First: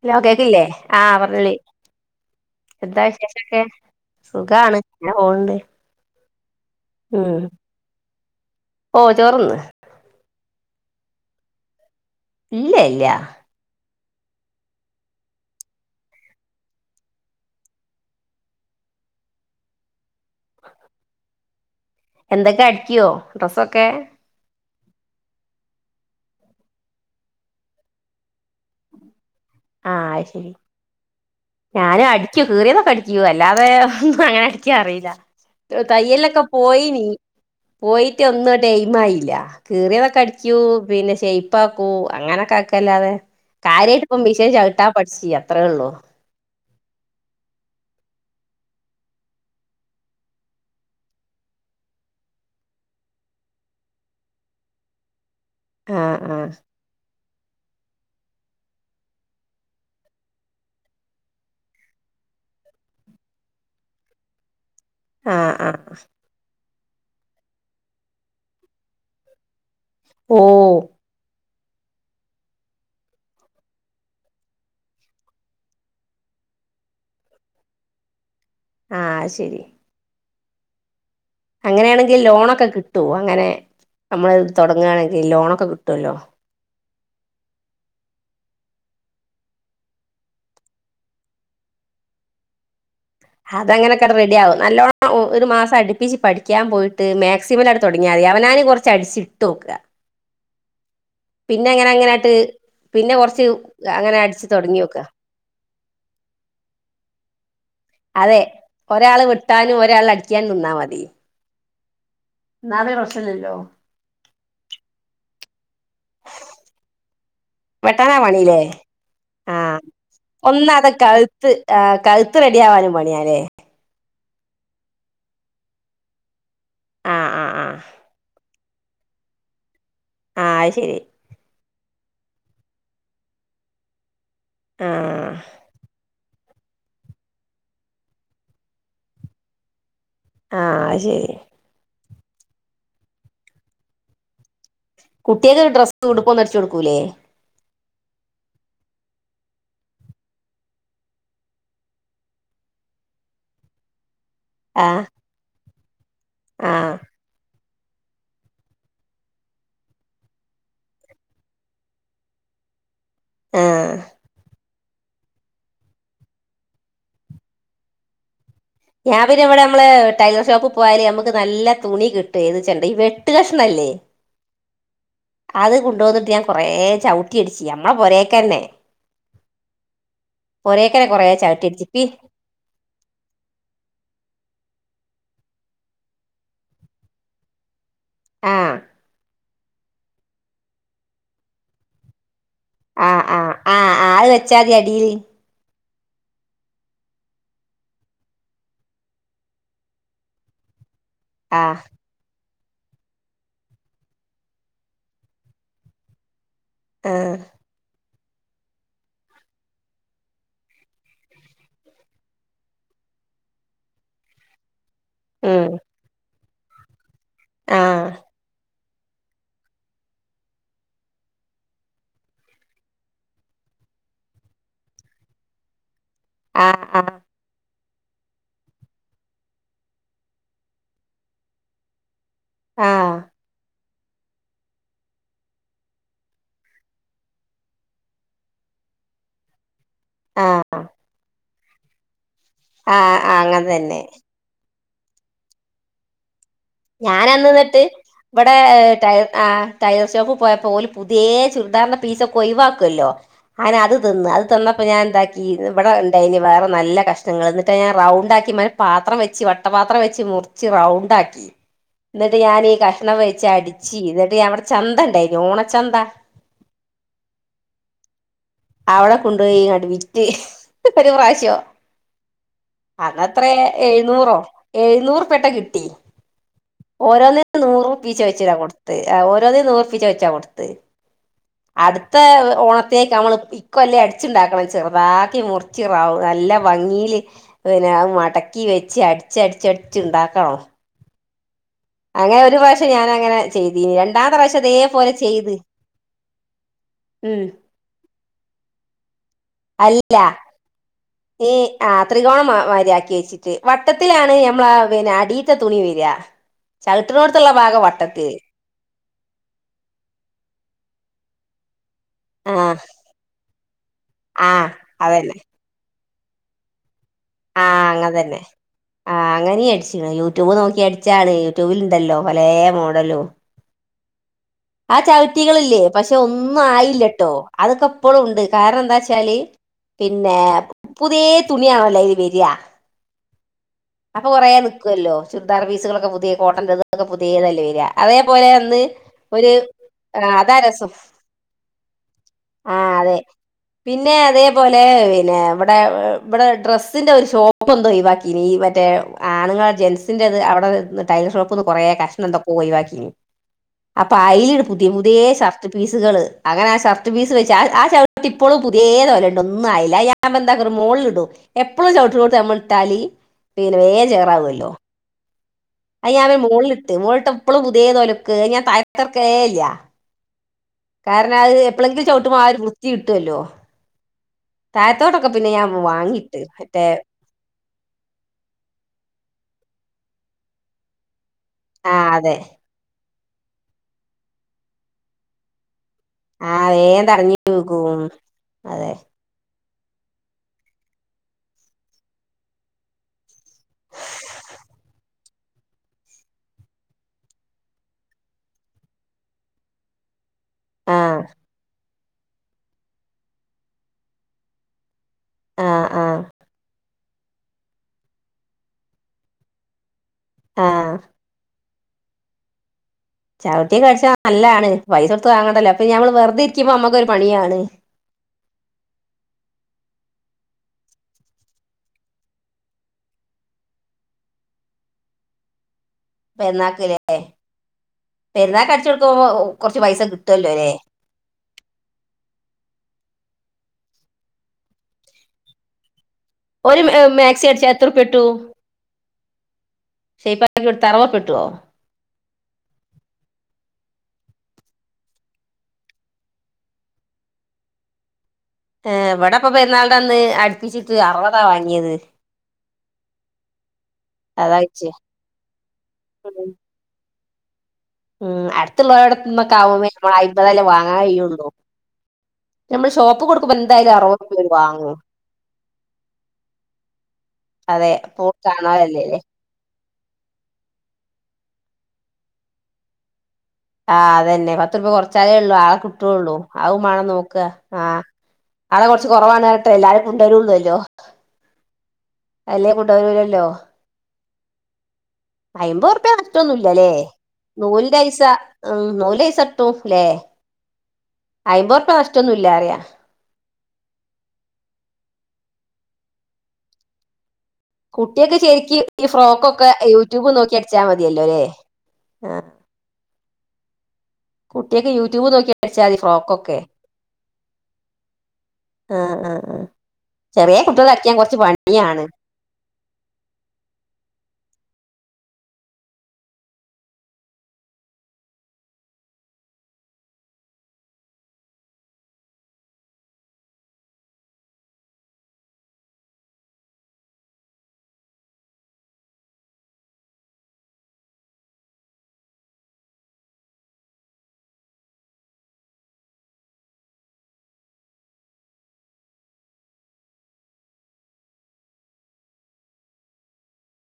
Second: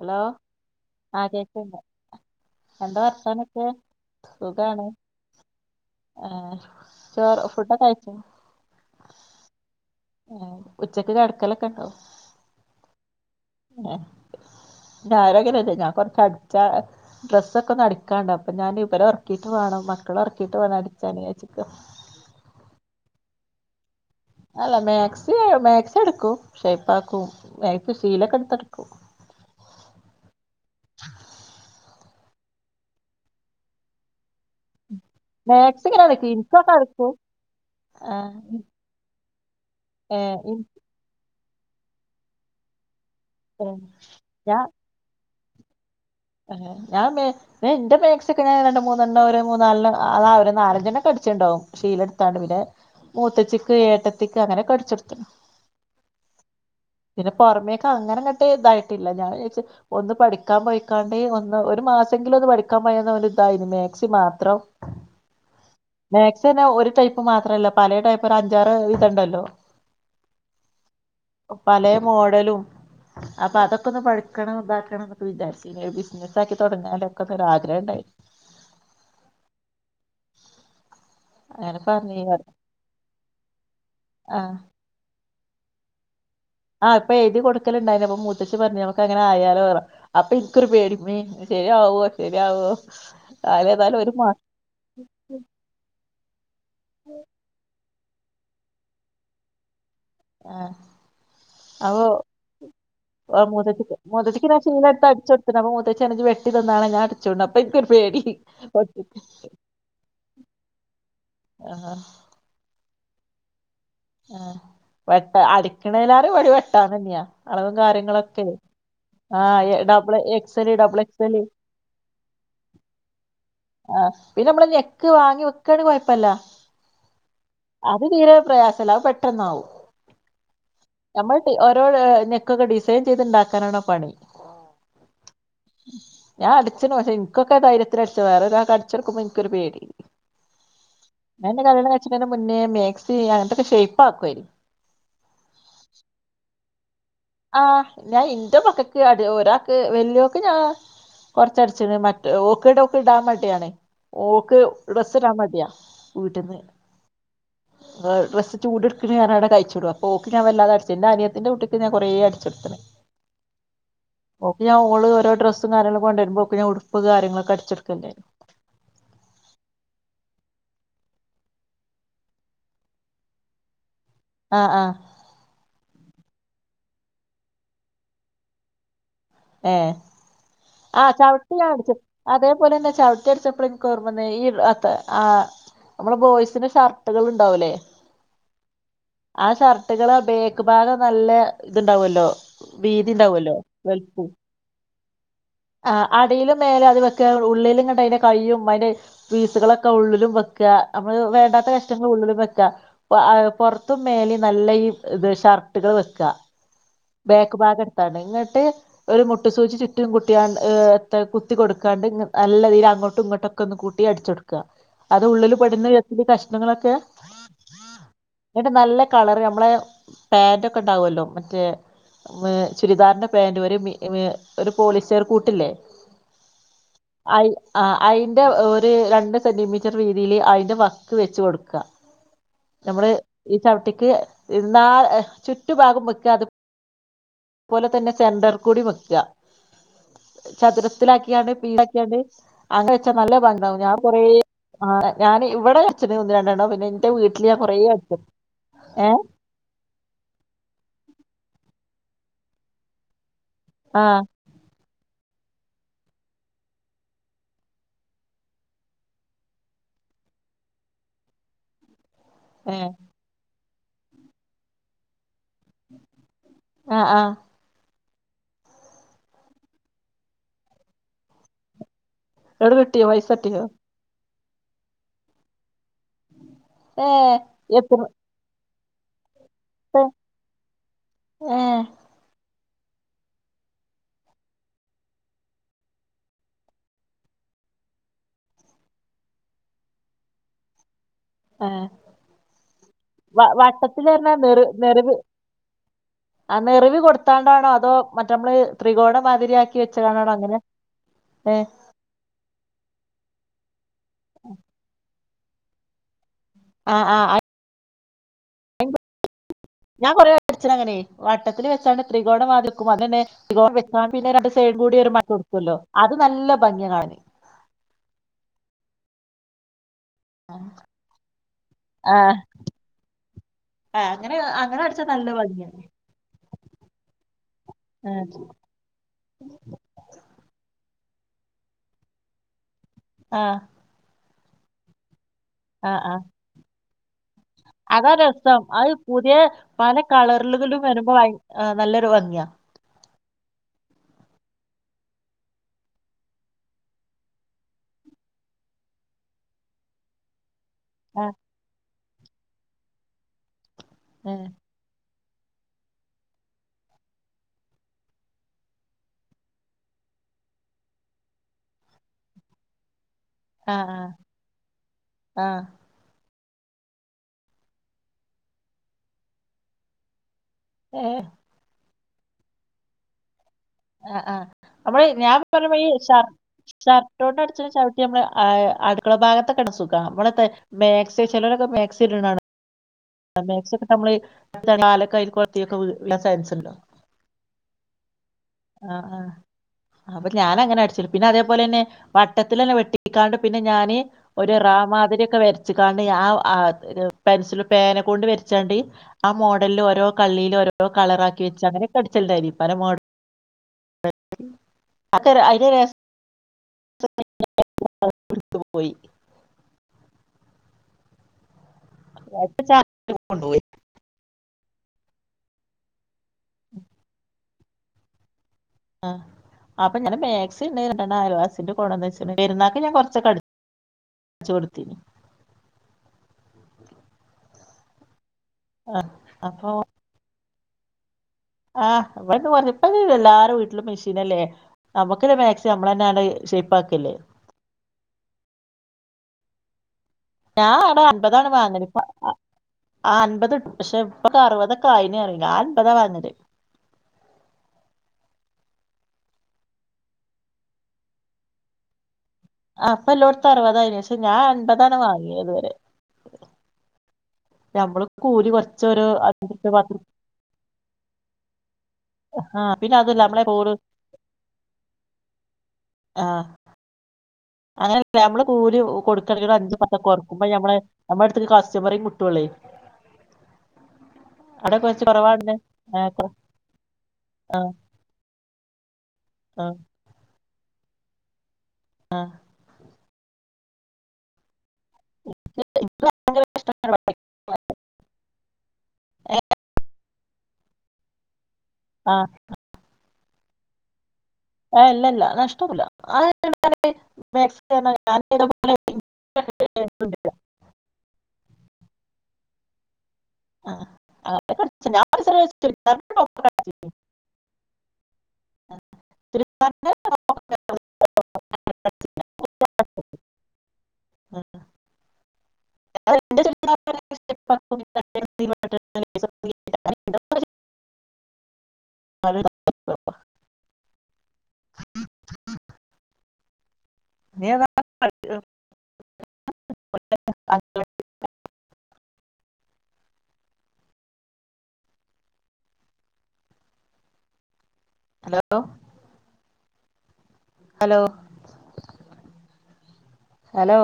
Hello ലോ കേക്ക്‌ല്ലേ ആ പറഞ്ഞോളി എന്താ വിശേഷൊക്കെ സുഖാണ് ങ്ങനെ പോണ്ട് ആഹ് ഉം ഓ ചോറ്ന്ന് ആ ഉച്ചക്ക് കെടക്കലൊക്കെണ്ടോ ഇല്ല ല്ല ഞാനങ്ങനല്ല ഞാൻ കൊറച്ചടിച്ച ഡ്രെസ്സൊക്കെ ഒന്ന് അടിക്കാണ്ട് അപ്പൊ ഞാൻ ഇവരെ ഉറക്കിയിട്ട് വേണം മക്കള ഉറക്കിയിട്ട് വേണം അടിച്ചാനിക്ക എന്തൊക്കെ അടിക്കോ ഡ്രസ്സൊക്കെ അല്ല മാക്സി മാക്സി അടിക്കും ഷേപ്പാക്കും [unintelligible] എടുത്തടിക്കും ആഹ് ശരി ഞാനും അടിക്കും കീറിയതൊക്കെ അടിക്കും അല്ലാതെ ഒന്നും അങ്ങനെ എനിക്കറിയില്ല മാക്സി ഇങ്ങനെ അടിക്കും തയ്യലൊക്കെ ഇൻക്കൊക്കെ പോയിനി അടിക്കും ആ പോയിട്ടൊന്നും ടൈം ആയില്ല കീറിയതൊക്കെ ഏ അടിക്കു ഇൻ പിന്നെ ഷേ പ്പാക്കൂ അങ്ങനൊക്കെ ആക്കല്ലാതെ ആഹ് കാര്യായിട്ട് ഇപ്പം മിഷൻ ചവിട്ടാൻ പഠിച്ചത് ച്ചി അത്രേ ഉള്ളൂ ഞാ ൻ്റെ എന്റെ മാക്സിക്കെ ഞാൻ രണ്ട് മൂന്നെണ്ണം ഒരു മൂന്നാലെണ്ണം ആഹ് ഒരു നാലഞ്ചെണ്ണം അടിച്ചിണ്ടാവും ക്ഷീലെടുത്താണ്ട് പിന്നെ മൂത്തച്ചിക്ക് ഏട്ടത്തിക്ക് അങ്ങനെ അടിച്ചെടുത്ത് ആഹ് ആഹ് പിന്ന പുറമേക്ക അങ്ങനെങ്ങട്ട് ഇതായിട്ടില്ല ഞാൻ ന്ന്ച്ച ഒന്ന് പഠിക്കാൻ പോയി ക്കാണ്ട് ഒന്ന് ഒരു മാസെങ്കിലും ഒന്ന് പഠിക്കാൻ പോയാന്ന ഇതാരുന്നു മാക്സി മാത്രം ആഹ് ആഹ് മാക്സി തന്നെ ഒരു ടൈപ്പ് മാത്രല്ല പലയ ടൈപ്പ് ഒരു അഞ്ചാറ് ഇതുണ്ടല്ലോ ഓഹ് പല മോഡലും അപ്പൊ അതൊക്കെ ഒന്ന് പഠിക്കണം ഇതാക്കണം എന്നൊക്കെ വിചാരിച്ച് പിന്നെ ഒരു ബിസിനസ്സാക്കി തുടങ്ങിയാലൊക്കെ ഒരാഗ്രഹം ഉണ്ടായിരുന്നു ആഹ് ശരി അങ്ങനെ അങ്ങനെയാണെങ്കിൽ പറഞ്ഞീനി ലോണൊക്കെ കിട്ടുവോ അങ്ങനെ നമ്മള് ആഹ് തുടങ്ങവാണെങ്കിൽ ലോണ ഒക്കെ കിട്ടുല്ലോ ആഹ്ഇപ്പൊ എഴുതി കൊടുക്കലുണ്ടായിന്പ്പൊ മുത്തശിപറഞ്ഞ് നമ്മുക്ക് അങ്ങനെ ആയാലോ വറ അപ്പൊ എനിക്കൊരു പേടിമേ ശരിയാവോ ശരിയാവോ അത് അതിലേതായാലും അങ്ങനൊക്കെ ഒരു റെഡി മാസം ആകും നല്ലോണം ഒരു മാസം അടുപ്പിച്ച് പഠിക്കാൻ പോയിട്ട് മാക്സിമം തുടങ്ങിയാ മതി അവനാന് കുറച്ച് അടിച്ച് ഇട്ട് നോക്കുക ആഹ് പിന്നെ അങ്ങനെ അപ്പൊ അങ്ങനൊയിട്ട് പിന്നെ കൊറച്ച് ആഹ് മൂത്തച്ചിക്ക് അങ്ങനെ അടിച്ചു മൂത്തച്ചിക്ക് ഞാൻ തൊടങ്ങിനോക്കൂക. ശീലെടുത്ത് അടിച്ചു കൊടുത്ത്ണ് അപ്പൊ മൂത്തച്ചി വെട്ടി തന്നാണ് ഞാൻടിച്ചോളും അതെ ഒരാള് വിട്ടാനും ഒരാൾ അടിക്കാനും നിന്നാ മതി. ആഹ് ഒന്നമതെ പ്രശ്നല്ലില്ലോ ആ വെട്ട് അടി കെണേലാറ് വടി വെട്ടാ തന്നെയാ അളവും വെട്ടാനാ കാര്യങ്ങളൊക്കെ പണില്ലേ ആ ആഹ ഡബിൾ എക്സ് എല് ഒന്നാത് ഡബിൾ എക്സ്ല്എല് കഴുത്ത് ആ കഴുത്ത് റെഡിയാവാനും പണിയാല്ലേ ആ പിന്നെ നമ്മള നഞെക്ക് വാങ്ങി വെക്കാണ് കുഴപ്പില്ല ആ ആ ആ അത് തീരെ പ്രയാസം ചില പെട്ടെന്നാവും ആ അത് ശരി [unintelligible] നോട് നെക്കൊക്കെ ഡിസൈൻ ചെയ്തുണ്ടാക്കാനാണോ പണി ആ ഞാൻ അടിച്ചു പക്ഷേെനൊക്കെ ധൈര്യട്ട വേറെത ആ കടിച്ചെടുക്കുമ്പോ എനിക്കരു പേടി ആ ശരി അ മുന്നേ മേക്സി അങ്ങനത്തൊക്കെ ഷേപ്പ ആക്കുമായിരി കുട്ടികക്ക് ഡ്രസ്സ് കൊടുപ്പന്ന് അരച്ചു കൊടുക്കൂല്ലേ ആ് ഞാൻ എന്റെ പക്കക്ക് അടി ഒരാൾക്ക് വല്യോക്ക് ഞാൻ കൊറച്ചടിച്ചി മറ്റ ക്കെ ഇടക്കെ ഇടാൻ വേണ്ടിയാണ് ഓക്ക് ആഹ് ഡ്രസ്സ്‌ ഇടാൻ മടിയ വീട്ടന്ന് ആഹ് ഡ്രസ്സ് ചൂടടുക്കനാണ് അഴിച്ചോടു അപ്പോ ഓക്ക ഞാൻ വല്ലതെ അടച്ച എന്റെ അനിയത്തിന്റെ കുട്ടിക്ക്ഞാൻ കുറെേ അടിച്ചടുത്തന ആ ഞാ ഓള് ഓോ്രസ്സും കാര്ങ്ങളൊക്ക കൊണ്ട വരുമ്പോ ഒക്ക ഞ ഉടുപ്പ് കാര്ങ്ങളൊക്കെ അടിച്ചെടുക്കണ്ടായിരുന്നു ഞാൻ പിന്ന ഇവിടെ നമ്മള് ടൈലർ ഷോപ്പ് പോയല്ഞമ്മുക്ക് നല്ല തുണി കിട്ടു എന്ന് വച്ചണ്ടേ ഈ വെട്ട കഷ്ണംല്ലേ ആഹ് ആഹ് അത് കൊണ്ടപോന്നട്ട് ഞൻ കൊറ ചവിട്ടി അടിച്ചു നമ്മളെ പുരേക്ക തന്നെ ഏ ആ കൊറേ ചവിട്ടി ചവിട്ടിയ അടിച്ച് അടിച്ച പി അതേപോലെ തന്നെ ചവിട്ടി അടിച്ചപ്പോഴെ ർമ്മ ഈ അ ആ നമ്മെ ബോയ്സിന് ഷർട്ടുകൾ ഉണ്ടാവല്ലേ ആഹ ആ ഷർട്ടുകളെ ബേക്ക് ഭാഗം നല്ല ഇതുണ്ടാവുമല്ലോ വീതിണ്ടാവുമല്ലോ ആൾ വെച്ചാതി അടിയിൽ ആ അടിയിലും മേലെ അത് വെക്ക ഉള്ളിലും കണ്ട അതിന്റെ കയും അതിന്റെ പീസുകളൊക്കെ ഉള്ളിലും വെക്കുക നമ്മള് വേണ്ടാത്ത ആഹ് കഷ്ടങ്ങൾ ഉള്ളിൽ പൊറത്തും മേല നല്ല ഈ ഇത് ഷർട്ടുകൾ വെക്കുക ആഹ് ബേക്കബാഗ തണങ്ങട്ട് ഒരു മുട്ടു സൂച്ച്ി ചുറ്റും കുട്ടിയ കുത്തി കൊടുക്കാണ്ട് നല്ല രീതിയിൽ അങ്ങോട്ടും ഇങ്ങോട്ടുംൊക്കെ ഒന്ന് കൂട്ടി അടിച്ച കൊടുക്കുക അത് ഉള്ളിൽ പെടുന്നത്തി കഷ്ടം കുത്രങ്ങളൊക്കെയ ആഹ കളർ നമ്മളെ പാൻറ് ഒക്കെ ഉണ്ടാാവുമല്ലോ മറ്റേ ചുരിദാറിൻ്ന്റെ പാാന്റ് വരെ ഇ ഒരു പോലീസ്ുകാർ കൂട്ടില്ലേ ആഹ ആഹ് ആ അതിറെ ഒരു രണ്ട് സെന്റിമീറ്റർ രീതിയില് അതിറെ വക്ക് വെച്ച് കൊടുക്കുക നമ്മള് ആഹ് ഈ ചവിട്ടി ാ ചുറ്റുപാഗുമ്പക്ക അത് അപോലെ തന്നെ സെന്റർ കുടിമക് ആഹ് ചതുരത്തിലാക്കിയാണ് പിക്കെ അങ്ങ വെച്ചാ നല്ല ആഹ് അങ്ങനെ പണ്ടാവും ഞാൻ തന്നെ കൊറ ആ ഞാൻ ഇവിടെ അച്ഛന് ഒന്നി രണ്ടണ്ണം ഞാൻന്ന്ന്നിട്ട് ഇവിടെട ഏഹ് ആ ടയർ ോക്ക് പോയപ്പോല പുതിയ ചുറദാർണ പീസ കൊയി വക്കല്ലോ അങ്ങന അത് ആഹ് തിന്നന്ന് അത് തൊന്ന അപ്പൊ ഞാൻ എന്താക്കി ഇവിടെ ഇണ്ടായിന് വേറെ നല്ല കഷ്ണങ്ങൾ എന്നിട്ട് ഞാൻ റൗണ്ട് ആാക്കി പാത്രം വെച്ച് വട്ടപാത്രം വെച്ച് മുറിിച്ചച്ച് റൗണ്ട ആാക്കി എന്നിട്ട് ഞാൻീഈ ഏഹ് കഷ്ണം വഴിച്ച അടിിച്ചു ചീ ഇതട്ട അവിടെ ചന്ത ഉണ്ടായിരുന്നു ഓണച്ചന്ത ആഹ ആഹ അവിടെ കൊണ്ടുപോയി കടിവിറ്റ് പ്രാവശ്യോ ഇങ്ങട്ട് കിട്ടിയോ പൈസ അന്നത്ര കിട്ടിയോ എഴുന്നൂറോ എഴനൂറ് പേട്ട കിട്ടി ഏഹ് ഓരോന്നിനും നൂറ് എത്ര പീച്ച് വെച്ചിത കൊടുത്ത [unintelligible] തോർപ്പിച്ച വെച്ചാ കൊടുത്ത് ഏഹ് അടുത്ത ഓണ അത്തേക്ക് നമ്മള് ഇക്കല്ലേ അടിച്ചുണ്ടാക്കണം ചെറുതാക്കി മുറിച്ചിറാവും നല്ല ഭംഗിയില് പിന്നെ മടക്കി വെച്ച് അടിച്ചടിച്ചടിച്ചുണ്ടാക്കണം ഏഹ് അങ്ങനെ ഒരു പ്രാവശ്യം ഞാന അങ്ങനെ വ ചെയ്ത് വട്ടത്തിലർഞ്ഞാ രണ്ടാത്തെ നെറ് പ്രാവശതേ പോലെ നെറിവ് ചെയ്ത് ആഹ് നെറിവ് ഉം കൊടുത്താണ്ടാണോ അതോ മറ്റേ നമ്മള് ത്രികോണ അല്ല തീ ഏഹ് ആ ത്രികോണം മാരിയാക്കി വച്ചിട്ട് വട്ട് വട്ടത്തിലാണ് ഞമ്മള പിന്നെ അടി തുണിവ വീരാ ആഹ് ആഹ് ചകട്ടിനോടുത്തുള്ള ഭാഗം വട്ടത്ത് അ ഞാൻ കൊറെ പടിച്ചന അങ്ങനെ വാട്ടത്തില് വെച്ചാണ്ട് ത്രികോണ ആഹ് ആതെക്കും അത്തന്നെ ത്രികോടെ വെക്കാൻ പിന്നെ രണ്ട് ആഹ് സൈഡ് കൂടി ഒരു മട്ട അതന്നെ കൊടുക്കല്ലോ അത് നല്ല ഭംഗി കാണ ആഹ അങ്ങനെ തന്നെ ആഹ അങ്ങനെയടിച്ച യൂട്യൂബ് നോക്കി അടിച്ചാണ് യൂട്യൂബിൽ ഇണ്ടല്ലോ പലേ മോഡലും ആഹ ആ ചവിറ്റികളല്ലേ പക്ഷെ ഒന്നും ആയില്ലട്ടോ അതൊക്കെ എപ്പോഴും ഉണ്ട് ആഹ് കാരണം എന്താ വച്ചാല് പിന്നെ പുതിയേ തുണിയാണല്ല ഇത് വരിയാ ആഹ അപ്പൊ കൊറയാ നിൽക്കുവല്ലോ ചുരിദാർ ആഹ് പീസുകളൊക്കെ ആഹ് പുതിയ കോട്ടന്റെ ഇതൊക്കെ പുതിയതല്ലേ വരിക അതാ അതേപോലെ രസം അന്ന് അത് പുതിയ ഒരു പല അതാ കളറിലുകളും രസം വരുമ്പോ ഭയ ആ, നല്ലൊരു ഭംഗിയാ ആഹ അതെ പിന്നെ അതേപോലെ പിന്നെ ഇവിടെ ഇവിടെ ഡ്രസ്സിന്റെ ഒരു ഷോപ്പ് എന്തോ ഈ ബാക്കിറ്റ മറ്റേ ആണുങ്ങൾ ജെൻസിൻന്റെറത് അവിടെ ടൈർ ആഹ് ഷോപ്പ്ന്ന് കുറേ കഷ്ടം ന്ത ക ക അപ്പൊ ആഹ് അയിലട് പുതിയ പുതിയേ ഷർട്ട് പീസുകള് അങ്ങനെ ആ ഷർട്ട് പീസ് വെച്ച് ആ ആ ചവിട്ട് ഇപ്പപ്പോഴും പുതിയ തോലുണ്ട് ഒന്നും ആയില്ല ഞാൻ എന്താക്ക മോുകളിൽ ഇടും എപ്പോഴും ചവിട്ടിോട്ട തമ്മിട്ടാല് പിന്നെ വേ ചേറാവല്ലോ ആഹ ഞൻ മുകളിലിട്ട് മുകളിട്ട് എപ്പളും പുതിയ തോലക്ക് ഞാൻ താരക്കർക്ക കേല്ല ഏഹ് കാരണം അത് എപ്പോഴെങ്കിലും ചവിട്ടമാര് വൃത്തി കിട്ടുവല്ലോ ആ ആ് നമ്മള് ഞാൻ പറഞ്ഞ വാങ്ങിയിട്ട് മറ്റേ ഈഷർട്ടോന്റെ അടുത്ത ചവിട്ടി നമ്മള് അടുക്കള ഭാഗത്ത സുഖള മക് ചിലരൊക്കെ ആ മാാക്സി അതെ ഇടാണ് മേ ഒക്കെ നമ്മള്ാലക്കയിൽ കൊളത്തിയൊക്കെ വീഴാൻ ചാൻസ് ആതേൻ തടഞ്ഞ വോക്കും ആഹ ആഹ അപ്പൊ ഞാാന അങ്ങനെ അടിച്ച പിന്നെ അതേപോലെ തന്നെ വട്ടത്തിന്നെ വെട്ടിക്കാണ്ട് പിന്നെ ഞാാന് ഒരു റാ മാതിരിയൊക്കെ വരച്ചാണ്ട് ആ ആ പെൻസില് പേനക്കെ കൊണ്ട് വരച്ചാണ്ട് ആ മോഡലില് ഓരോ കള്ളിയിൽ ഓരോ ആ കളറക്കി വെച്ചങ്ങനെ അടിച്ചിട്ടായിരിക്കും പല അ അക്ക ആ അ ആ പോയി ആഹ ച ചവിട്ട കിച്ച നല്ലാണ് പൈസ എടുത്ത് വാങ്ങണ്ടല്ല അപ്പ ഞമ്മൾ വേ അ ഇരിക്കുമ്പൾ നമ്മുക്ക ഒരുരു പണിയാണ് ആഹ അപ്പൊ ഞാൻ മാക്സി ഇണ്ട ആാലുവാസിന്റെ കുണംന്ന് വെച്ച പരുന്നാക്ക്ി ഞാൻ കൊറച്ചൊക്കട അട കൊടുത്ത പിന്നാക്കില്ലേ പെരുന്നാ അഴച്ച ആഹ് കൊടുക്കുമ്പോ അപ്പൊ കുറച്ച് പൈസ കിട്ടുമല്ലോ അല്ലേ ആഹ് ഇവിടെന്ന് പറഞ്ഞപ്പ എല്ലാരും വീട്ടിലും മെഷീൻല്ലേ നമ്മുക്കി മാക്സിം നമ്മള ഒരു മാക്സി അടിച്ച എത്രൂപ ഇട്ടു ഞാൻ അവിടെ ഉറുപ്യ കിട്ടുവോ അൻപതാണ് വാങ്ങത് ഇപ്പ ആ അൻപത് പക്ഷെ ഇപ്പൊെ അറുപതൊ കായന് ഇറങ്ങ അൻപതാ വാഞ്ഞത്േ ഏർ എവിടെപ്പ പെരുന്നാൾുടെ അന്ന് അടുപ്പിച്ചിട്ട് അറുപതാ വാങ്ങിയത് അപ്പൊ എല്ലോടത്ത അറുപതായിന് ശേഷം ഞാൻ അതാ ചോയിച്ചേ അൻപതാണ് വാങ്ങിയതുവരെ ഉം അടുത്തുള്ളട നിന്നൊക്കെ അഞ്ചുറുപ്യ ആക്പേ പത്തുറുപ്യ നമ്മൾ അമ്പതായാലേ വാങ്ങാൻ കയിയുള്ളൂ ആ നമ്മൾ പിന്നെ അതുല്ല ഷോപ്പ് നമ്മളെ കൊടുക്കുമ്പോ പോള് എന്തായാലും അറുപ രൂപര് വാങ്ങൂ അങ്ങനെല്ല നമ്മള് കൂല കൊടുക്കട അഞ്ച് കൊറക്കുമ്പ മ്മെ നമ്മുടെ അടുേക്ക് കാശചമറ മുട്ടുവള്ളേ ആ അതന്നെ പത്തർപ്യ കൊറച്ചാലേ ള്ളു കൊറവാണ് ആളെ കിട്ടുള്ളൂ അതും വാണം നോക്ക ആഹ് [unintelligible] ച്ച് കൊറവാണേട്ട് എല്ലാര്ക്കും [unintelligible] ല്ലോ അല്ലേ കു തരൂലല്ലോ അയമ്പത് റുപ്യ നഷ്ടൊന്നുല്ല്യലേ നൂലിൻ്റെയ്സ ഉം നൂലൈസട്ടും ലേ അയ്മ്പോർപ്പ്യ ആ നഷ്ടൊന്നും ഇല്യാറ്യാ ഏ ഇല്ലല്ല നഷ്ടൊന്നുല്ല [unintelligible] കുട്ടിയേക്ക് ശെരിക്ക് ഈ ഫ്രോക്കൊക്കെ യൂട്യൂബ് നോക്കി അടിച്ചാ മതിയല്ലോ ലേ ആ ആഹ് കുട്ടിയേക്ക് യൂട്യൂബ് നോക്കി അടിച്ചാ മതി ഫ്രോക്കൊക്കെ ആഹ് ആഹ് ആഹ് ചെറ്യേ കുട്ടികളെ അടിക്കാൻ കൊറച്ച് പണിയാണ് ആ [unintelligible] [unintelligible] [unintelligible] ഹലോ ഹലോ ഹലോ